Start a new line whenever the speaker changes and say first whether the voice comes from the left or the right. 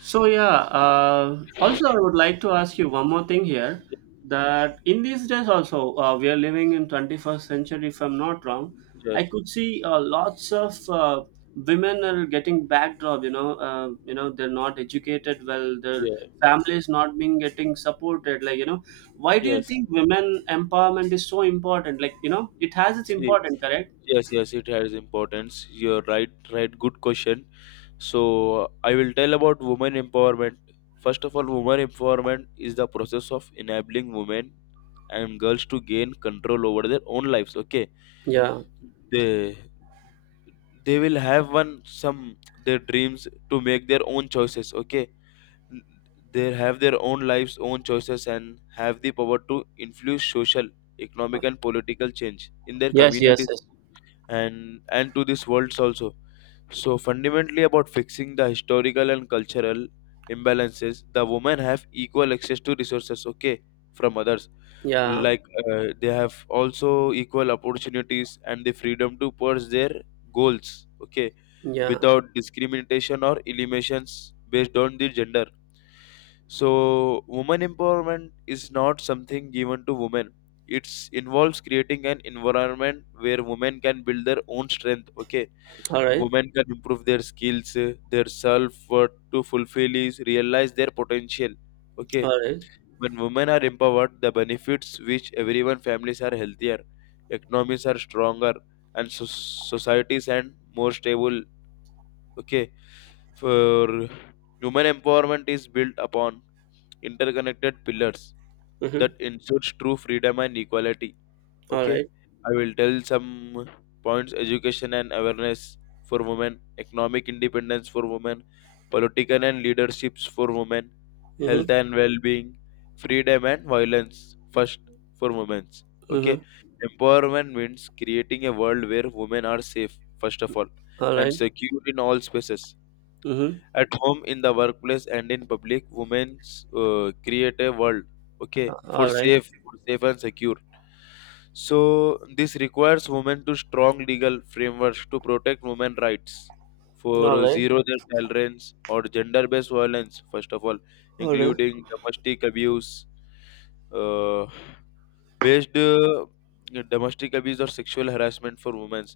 right: So yeah, also I would like to ask you one more thing here, that in these days also we are living in 21st century, if I'm not wrong.
left: Yes,
right: I could see lots of women are getting backdrop. They're not educated well, their
left: yeah,
right: families not being getting supported. Like why do you
left: yes.
right: think women empowerment is so important? Like it has its
left: See,
right: importance, correct?
left: yes, yes, it has importance. You're right, right. Good question. So, I will tell about women empowerment. First of all, women empowerment is the process of enabling women and girls to gain control over their own lives. Okay,
right: Yeah.
left: they they will have one some their dreams to make their own choices. Okay, they have their own lives, own choices, and have the power to influence social, economic, and political change in their
right: Yes. Yes.
left: communities
right: Yes.
left: and to this world also. So fundamentally, about fixing the historical and cultural imbalances, the women have equal access to resources. Okay, from others,
right: Yeah.
left: like they have also equal opportunities and the freedom to pursue their goals. Okay,
right: Yeah.
left: without discrimination or eliminations based on the gender, so women empowerment is not something given to women. It involves creating an environment where women can build their own strength. Okay,
right: All right.
left: women can improve their skills, their self worth to fulfill is realize their potential. Okay,
right: All right.
left: when women are empowered, the benefits which everyone families are healthier, economies are stronger, and societies and more stable. Okay, for women empowerment is built upon interconnected pillars that
right: Mm-hmm.
left: ensures true freedom and equality.
right: All
left: Okay,
right: right.
left: I will tell some points: education and awareness for women, economic independence for women, political and leaderships for women, health
right: Mhm,
left: and well being, freedom and violence first for women. Okay,
right: mhm.
left: empowerment means creating a world where women are safe, first of all, and
right: Alright.
left: secure in all spaces
right: Mhm.
left: at home in the workplace and in public women's create a world
right: A
left: okay
right: alright.
left: for safe and secure. So this requires women to strong legal frameworks to protect women rights for
right: Alright.
left: zero tolerance or gender based violence first of all,
right: Alright.
left: including domestic abuse. uh, based Domestic abuse or sexual harassment for women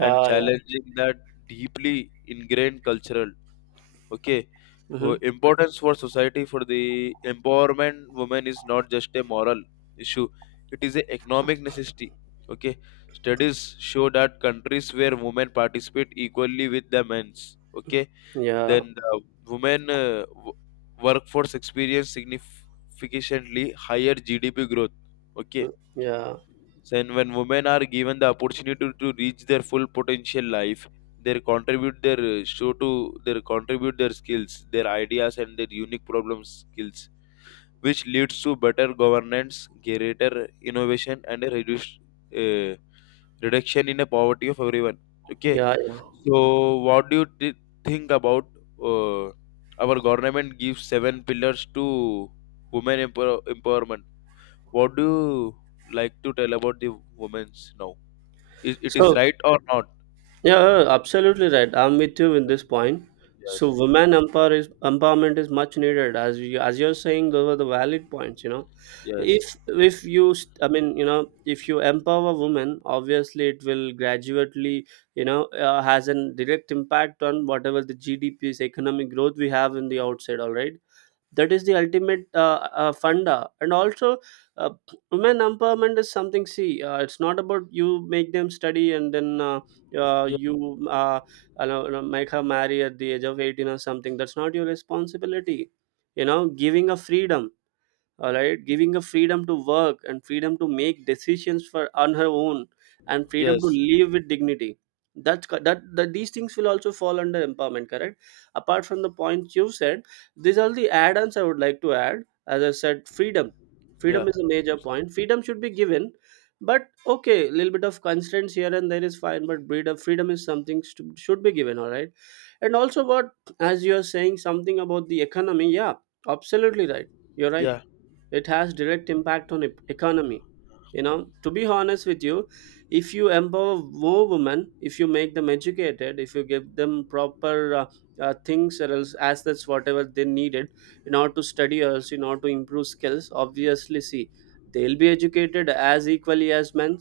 left: and
right: yeah.
left: challenging that deeply ingrained cultural, okay,
right: Mhm.
left: importance for society. For the empowerment, women is not just a moral issue, it is an economic necessity. Okay, studies show that countries where women participate equally with the men's, okay,
right: Yeah.
left: then the women workforce experience significantly higher gdp growth. Okay,
right: Mm, yeah.
left: so, and when women are given the opportunity to reach their full potential life, they contribute their show to their contribute their skills, their ideas, and their unique problem skills, which leads to better governance, greater innovation, and a reduced uh, reduction in the poverty of everyone. Okay,
right: Yeah, yeah.
left: so what do you think about uh, our government gives seven pillars to women empowerment? What do you like to tell about the women's now? Is it is
right: So
left: right or not?
right: yeah, absolutely right. I'm with you in this point. So
left: Yes.
right: women empowerment is much needed, as you're saying those are the valid points. If
left: Yes.
right: if I mean, if you empower women, obviously it will gradually, has a direct impact on whatever the GDP's economic growth we have in the outside, all right? That is the ultimate funda, and also uh, women empowerment is something. See, it's not about you make them study, and then uh,
left: Yeah.
right: you uh, make her marry at the age of 18 or something. That's not your responsibility, giving a freedom. All right, giving her freedom to work, and freedom to make decisions for on her own, and freedom to
left: Yes.
right: live with dignity. That these things will also fall under empowerment, correct? Apart from the points you said, these are the add-ons I would like to add. As I said, freedom
left: Yeah.
right: freedom is a major point. Freedom should be given. But okay, a little bit of constraints here and there is fine, but breed of freedom is something should be given, all right? And also what, as you are saying something about the economy, yeah, absolutely right, you're right,
left: Yeah.
right: it has direct impact on economy. To be honest with you, if you empower more women, if you make them educated, if you give them proper things or else assets whatever they needed in order to study or else in order to improve skills, obviously see, they'll be educated as equally as men.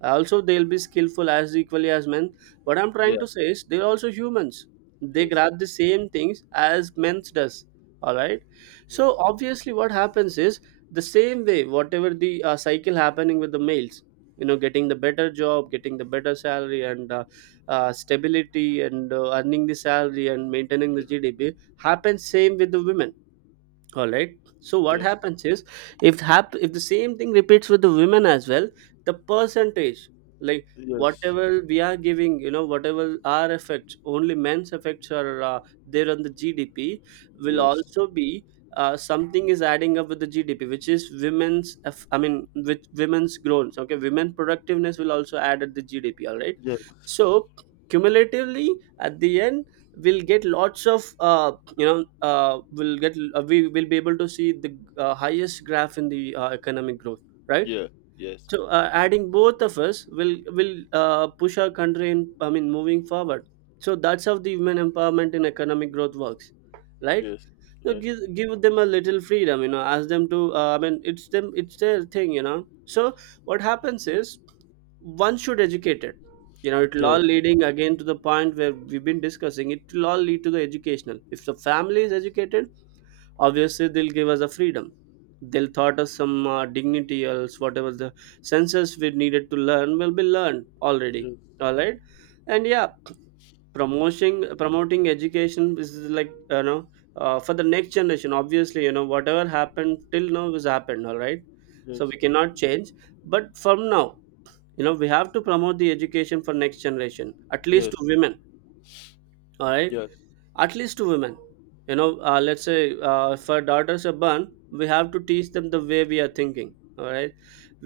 right: Also, they'll be skillful as equally as men. What I'm
left: Yeah.
right: trying to say is, they're also humans. They
left: Yes.
right: grab the same things as men does, all right?
left: Yes.
right: So obviously what happens is, the same way whatever the cycle happening with the males, you know, getting the better job, getting the better salary, and stability, and earning the salary and maintaining the
left: Yeah.
right: GDP, happens same with the women, all right? So what
left: Yes.
right: happens is, if the same thing repeats with the women as well, the percentage, like,
left: Yes.
right: whatever we are giving, you know, whatever our effects, only men's effects are there on the GDP, will
left: Yes.
right: also be, something is adding up with the GDP, which is women's I mean with women's growth, okay? Women productiveness will also add at the GDP, all right?
left: Yes.
right: So cumulatively at the end, we'll get lots of we will be able to see the highest graph in the economic growth, right?
left: Yeah. Yes.
right: So adding both of us will push our country in I mean moving forward. So that's how the women empowerment in economic growth works, right?
left: Yes.
right: So
left: Right.
right: give them a little freedom, you know, ask them to I mean, it's their thing, you know, so what happens is, one should educate it. You know, it'll
left: Yes.
right: all leading again to the point where we've been discussing, it will all lead to the educational. If the family is educated, obviously they'll give us a freedom. They'll taught us some dignity or else whatever the senses we needed to learn will be learned already,
left: Yes.
right: all right? And yeah, promoting education is like, you know, for the next generation, obviously you know whatever happened till now has happened, all right? So
left: Yes.
right: we cannot change, but from now, you know, we have to promote the education for next generation, at least
left: Yes.
right: to women, all right? At least to women, you know, let's say, if our daughters are born, we have to teach them the way we are thinking, all right?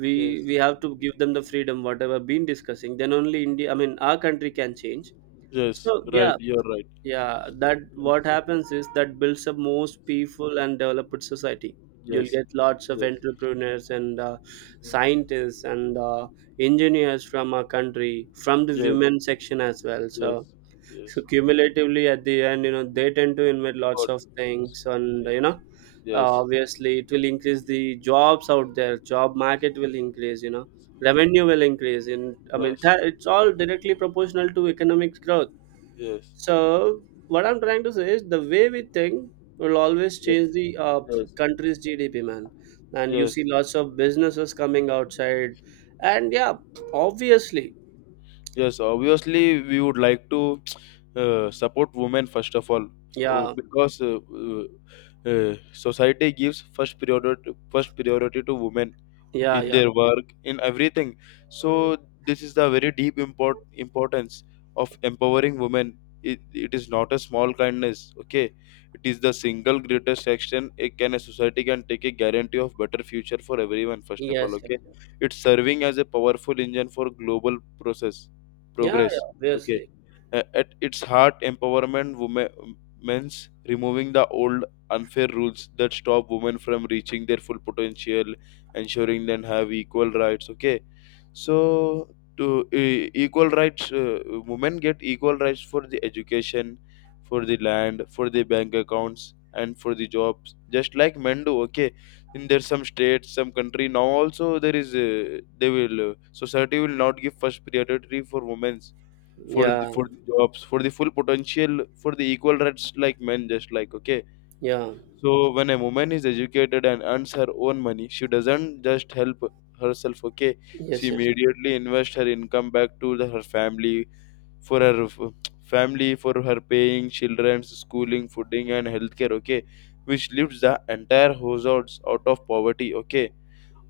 right: we
left: Yes. Yes.
right: we have to give them the freedom whatever been discussing, then only India, I mean, our country can change.
left: Yes.
right: So
left: Right.
right: yeah,
left: You're right.
right: yeah, that what happens is, that builds a most peaceful and developed society. You'll
left: Yes.
right: get lots of
left: Yes. Yes.
right: entrepreneurs and
left: Yes.
right: scientists and engineers from our country, from the
left: Yes.
right: women section as well. so
left: Yes.
right: so
left: Yes.
right: cumulatively at the end, you know, they tend to invent
left: Of
right: lots
left: course.
right: of
left: Of course.
right: things, and you
left: Yes.
right: know
left: Yes.
right: obviously it will increase the jobs out there. Job market will increase, you know, revenue will increase in I mean,
left: Yes.
right: it's all directly proportional to economic growth.
left: Yes. Yes.
right: So what I'm trying to say is, the way we think will always
left: Yes.
right: change the
left: Yes. Yes.
right: country's GDP, man. And you
left: Yes.
right: see lots of businesses coming outside, and yeah, obviously,
left: Yes, obviously, we would like to support women first of all,
right: yeah,
left: because society gives first priority to women
right: yeah,
left: in
right: yeah,
left: their work, in everything. So this is the very deep importance of empowering women. It, it is not a small kindness, okay? It is the single greatest action a society can take, a guarantee of better future for everyone. First of all,
right: yes, yes.
left: okay? It's serving as a powerful engine for global process
right: Yeah, yeah,
left: progress. Okay,
right: obviously,
left: At its heart, empowerment women means removing the old unfair rules that stop women from reaching their full potential, ensuring them have equal rights. Okay, so to equal rights, women get equal rights for the education, for the land, for the bank accounts, and for the jobs, just like men do. Okay, in their some states some country now also there is they will society will not give first priority for women's,
right: yeah,
left: for the jobs, for the full potential, for the equal rights like men just like, okay.
right: yeah,
left: So when a woman is educated and earns her own money, she doesn't just help herself, okay, she
right: yes, yes,
left: immediately invests her income back to the, her family, for her family, for her paying children's schooling fooding and healthcare, okay, which lifts the entire households out of poverty. Okay,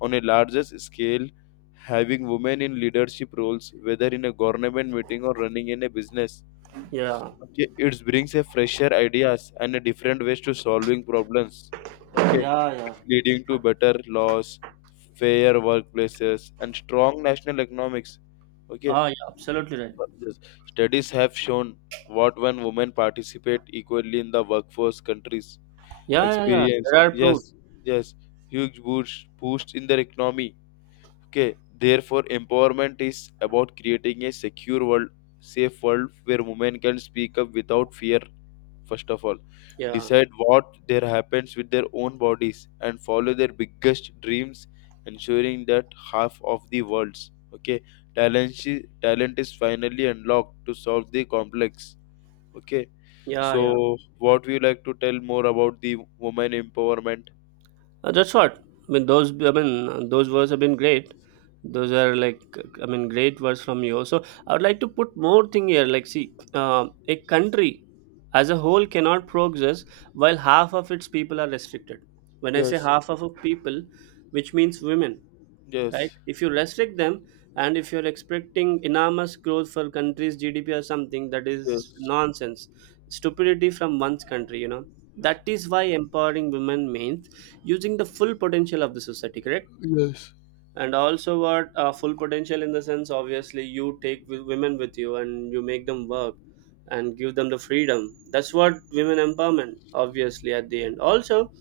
left: on a larger scale, having women in leadership roles, whether in a government meeting or running in a business,
right: yeah,
left: okay, it brings a fresher ideas and a different ways to solving problems. Okay,
right: yeah, yeah.
left: it's leading to better laws, fair workplaces, and strong national economics. Okay.
right: Ah, yeah, absolutely right.
left: Yes. Studies have shown what when women participate equally in the workforce, countries
right: Yeah, yeah, yeah.
left: experience,
right: There are proofs.
left: yes, yes, huge boost in their economy. Okay, therefore, empowerment is about creating a secure world, safe world where women can speak up without fear, first of all,
right: Yeah,
left: decide what there happens with their own bodies, and follow their biggest dreams, ensuring that half of the world's, okay, talent is finally unlocked to solve the complex. Okay,
right: yeah, yeah.
left: so what would you like to tell more about the woman empowerment?
right: That's what I mean. Those, I mean, those words have been great. Those are like, I mean, great words from you. So I would like to put more thing here. Like see, a country as a whole cannot progress while half of its people are restricted. When I say
left: Yes,
right: half of a people, which means women, right?
left: yes,
right: If you restrict them, and if you're expecting enormous growth for country's GDP or something, that is
left: yes,
right: nonsense. Stupidity from one's country, you know. That
left: yes.
right: is why empowering women means using the full potential of the society, correct?
left: Yes,
right: And also, what, full potential in the sense, obviously, you take women with you and you make them work and give them the freedom. That's what women empowerment, obviously, at the end. Also,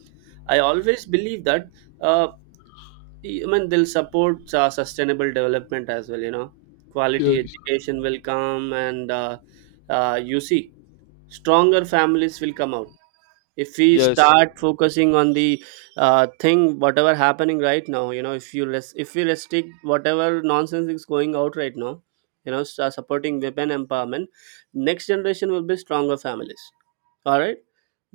right: I always believe that. Uh, I mean, they'll support sustainable development as well. You know, quality
left: yes.
right: education will come, and you see, stronger families will come out if we
left: Yes,
right: start focusing on the thing whatever happening right now. You know, if you less if we restrict whatever nonsense is going out right now, you know, supporting women empowerment, next generation will be stronger families, all right?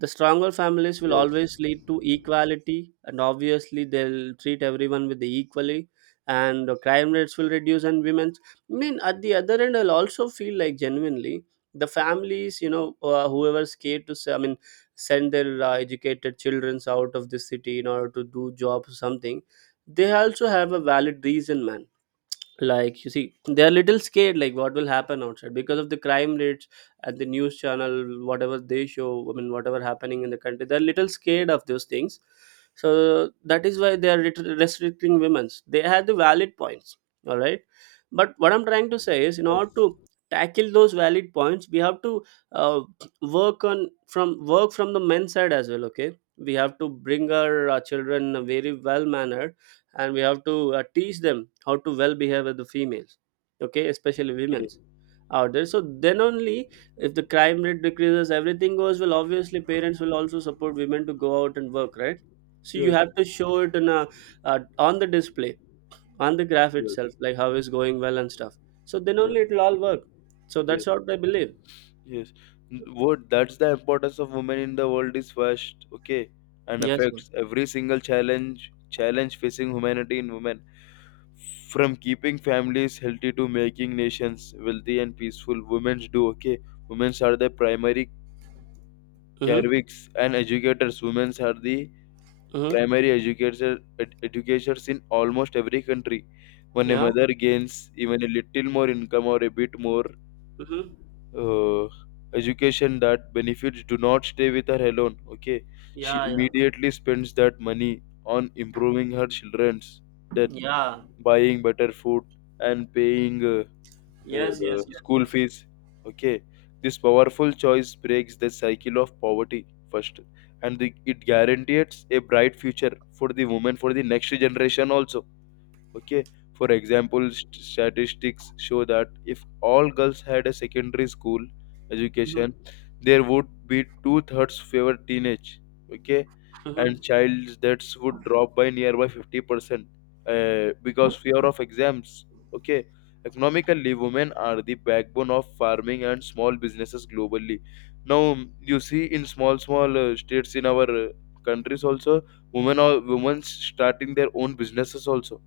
right: The stronger families will
left: yes,
right: always lead to equality, and obviously they'll treat everyone with the equally, and the crime rates will reduce, and women's I mean, at the other end I'll also feel like, genuinely, the families, you know, whoever's scared to say, I mean, send their educated children out of the city in order to do job or something, they also have a valid reason, man. Like, you see, they are little scared like what will happen outside because of the crime rates and the news channel whatever they show, I mean whatever happening in the country, they're little scared of those things. So that is why they are restricting women's, they had the valid points, all right? But what I'm trying to say is, in order to
left: yes.
right: tackle those valid points, we have to uh, work from the men's side as well, okay? We have to bring our, children very well mannered, and we have to teach them how to well behave with the females, okay? Especially
left: Okay.
right: women's out there. So then only, if the crime rate decreases, everything goes well, obviously parents will also support women to go out and work, right? So you
left: Yes,
right: have to show it in a on the display, on the graph
left: yes,
right: itself, like how is going well and stuff. So then
left: yes,
right: only it'll all work. So
left: yes,
right: that's what I believe.
left: yes. What that's the importance of women in the world is first, okay, and
right: Yes sir.
left: affects every single challenge facing humanity in women. From keeping families healthy to making nations wealthy and peaceful, women do, okay. Women are the primary
right: Mm-hmm.
left: caregivers and educators. Women are the
right: Mm-hmm.
left: primary educators in almost every country. When a
right: Yeah.
left: mother gains even a little more income or a bit more
right: Mm-hmm.
left: uh, education, that benefits do not stay with her alone. Okay, she
right: Yeah. Yeah.
left: immediately spends that money on improving her children's that
right: Yeah.
left: buying better food and paying.
right: Yes. Yes. Yes.
left: School
right: Yes.
left: fees. Okay, this powerful choice breaks the cycle of poverty first, and the, it guarantees a bright future for the women for the next generation also, okay. For example, statistics show that if all girls had a secondary school
right: Mm-hmm.
left: education, there would be two-thirds fewer teenage, okay, and
right: Mm-hmm.
left: child deaths would drop by nearby 50%, because fear of exams, okay. Economically, women are the backbone of farming and small businesses globally. Now you see in small small states in our countries also, women are women starting their own businesses also,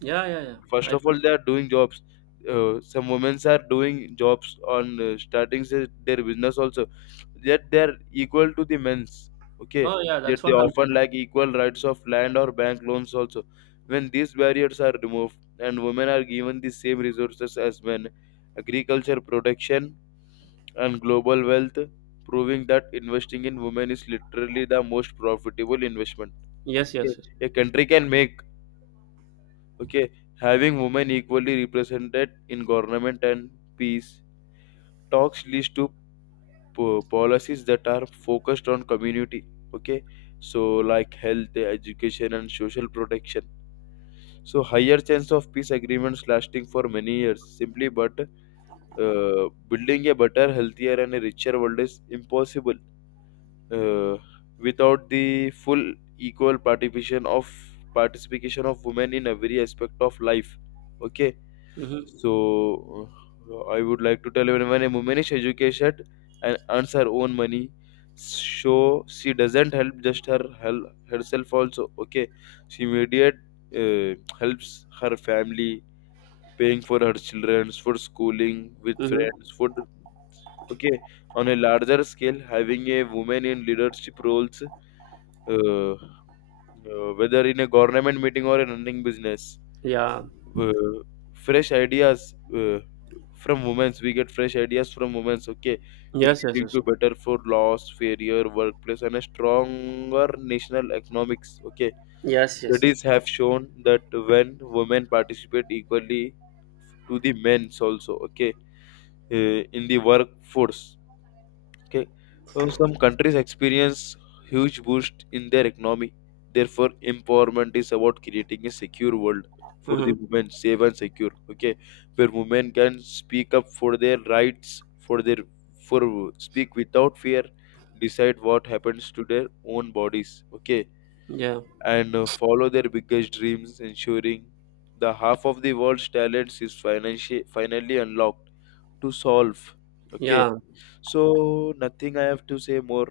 right: Yeah. Yeah. Yeah.
left: first
right: I
left: of
right: could
left: all they are doing jobs. Some women are doing jobs on starting their business also, yet they are equal to the men's, okay,
right: Oh yeah,
left: yet
right: that's
left: they
right: what I'm
left: often
right: saying.
left: lack equal rights of land or bank loans also. When these barriers are removed and women are given the same resources as men, agriculture protection and global wealth, proving that investing in women is literally the most profitable investment,
right: Yes,
left: okay,
right: yes, yes.
left: a country can make. Okay, having women equally represented in government and peace talks leads to policies that are focused on community. Okay, so like health, education, and social protection. So higher chance of peace agreements lasting for many years. Simply, but building a better, healthier, and a richer world is impossible uh, without the full equal participation of women in every aspect of life. Okay.
right: Mm-hmm.
left: So I would like to tell when a woman is educated and earns her own money, so she doesn't help just her help herself also. Okay, she immediate helps her family, paying for her children's for schooling with
right: Mm-hmm.
left: friends, food. Okay, on a larger scale, having a woman in leadership roles, uh, whether in a government meeting or a running business,
right: Yeah.
left: uh, fresh ideas, from women's we get fresh ideas from women's, okay. It
right: Yes, yes,
left: leading
right: yes.
left: to better food laws, fairer workplace and a stronger national economics, okay.
right: Yes, yes.
left: Studies have shown that when women participate equally to the men's also, okay, uh, in the workforce, okay, so some countries experience huge boost in their economy. Therefore, empowerment is about creating a secure world for the
right: Mm-hmm.
left: women, safe and secure. Okay, where women can speak up for their rights, for speak without fear, decide what happens to their own bodies. Okay,
right: Yeah.
left: and follow their biggest dreams, ensuring the half of the world's talents is financially finally unlocked to solve. Okay,
right: Yeah.
left: so nothing I have to say more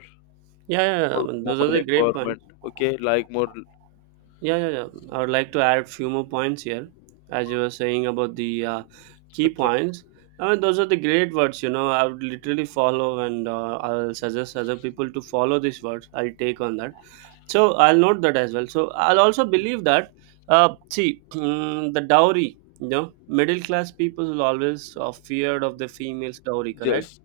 right: Yeah, yeah, yeah.
left: for
right: I mean, those are
left: women
right: the great
left: empowerment.
right: points.
left: Okay, like more.
right: Yeah, yeah, yeah. I would like to add a few more points here, as you were saying about the key
left: Okay.
right: points. I mean, those are the great words, you know. I would literally follow, and I'll suggest other people to follow these words. I'll take on that. So I'll note that as well. So I'll also believe that. See, the dowry, you know, middle class people will always feared of the female's dowry, correct?
left: Yes,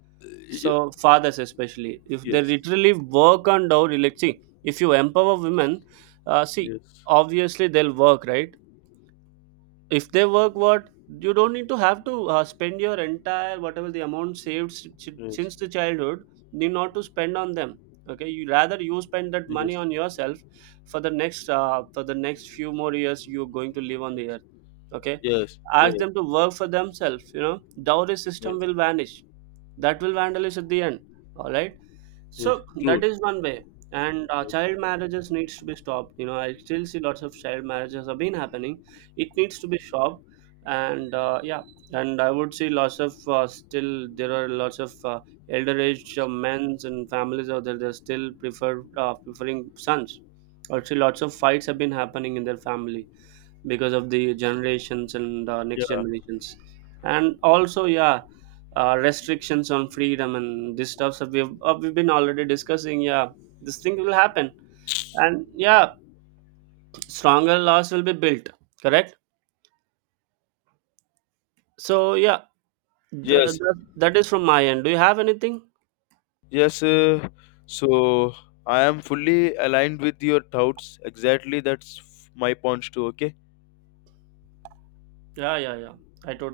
right: So fathers, especially if they
left: yes, yes,
right: literally work on down, like see, if you empower women, see,
left: Yes.
right: obviously they'll work, right? If they work, what, you don't need to have to spend your entire, whatever the amount saved
left: Yes.
right: since the childhood, need not to spend on them, okay? You rather you spend that money
left: Yes.
right: on yourself for the next, few more years you're going to live on the earth, okay?
left: Yes.
right: Ask
left: Yes.
right: them to work for themselves, you know, dowry system
left: Yes.
right: will vanish, that will vandalize at the end, all right?
left: Yes,
right: So
left: true.
right: that is one way. And
left: Yes.
right: child marriages needs to be stopped, you know, I still see lots of child marriages have been happening. It needs to be stopped. And yeah, and I would see lots of still there are lots of elder age men's and families out there, they're still preferring sons. Also lots of fights have been happening in their family because of the generations and next
left: Yeah.
right: generations. And also yeah, restrictions on freedom and this stuff that we've been already discussing, yeah, this thing will happen. And yeah, stronger laws will be built, correct? So yeah,
left: Yes.
right: that is from my end. Do you have anything?
left: Yes. So I am fully aligned with your thoughts. Exactly, that's my points too. Okay.
right: Yeah, yeah, yeah, I totally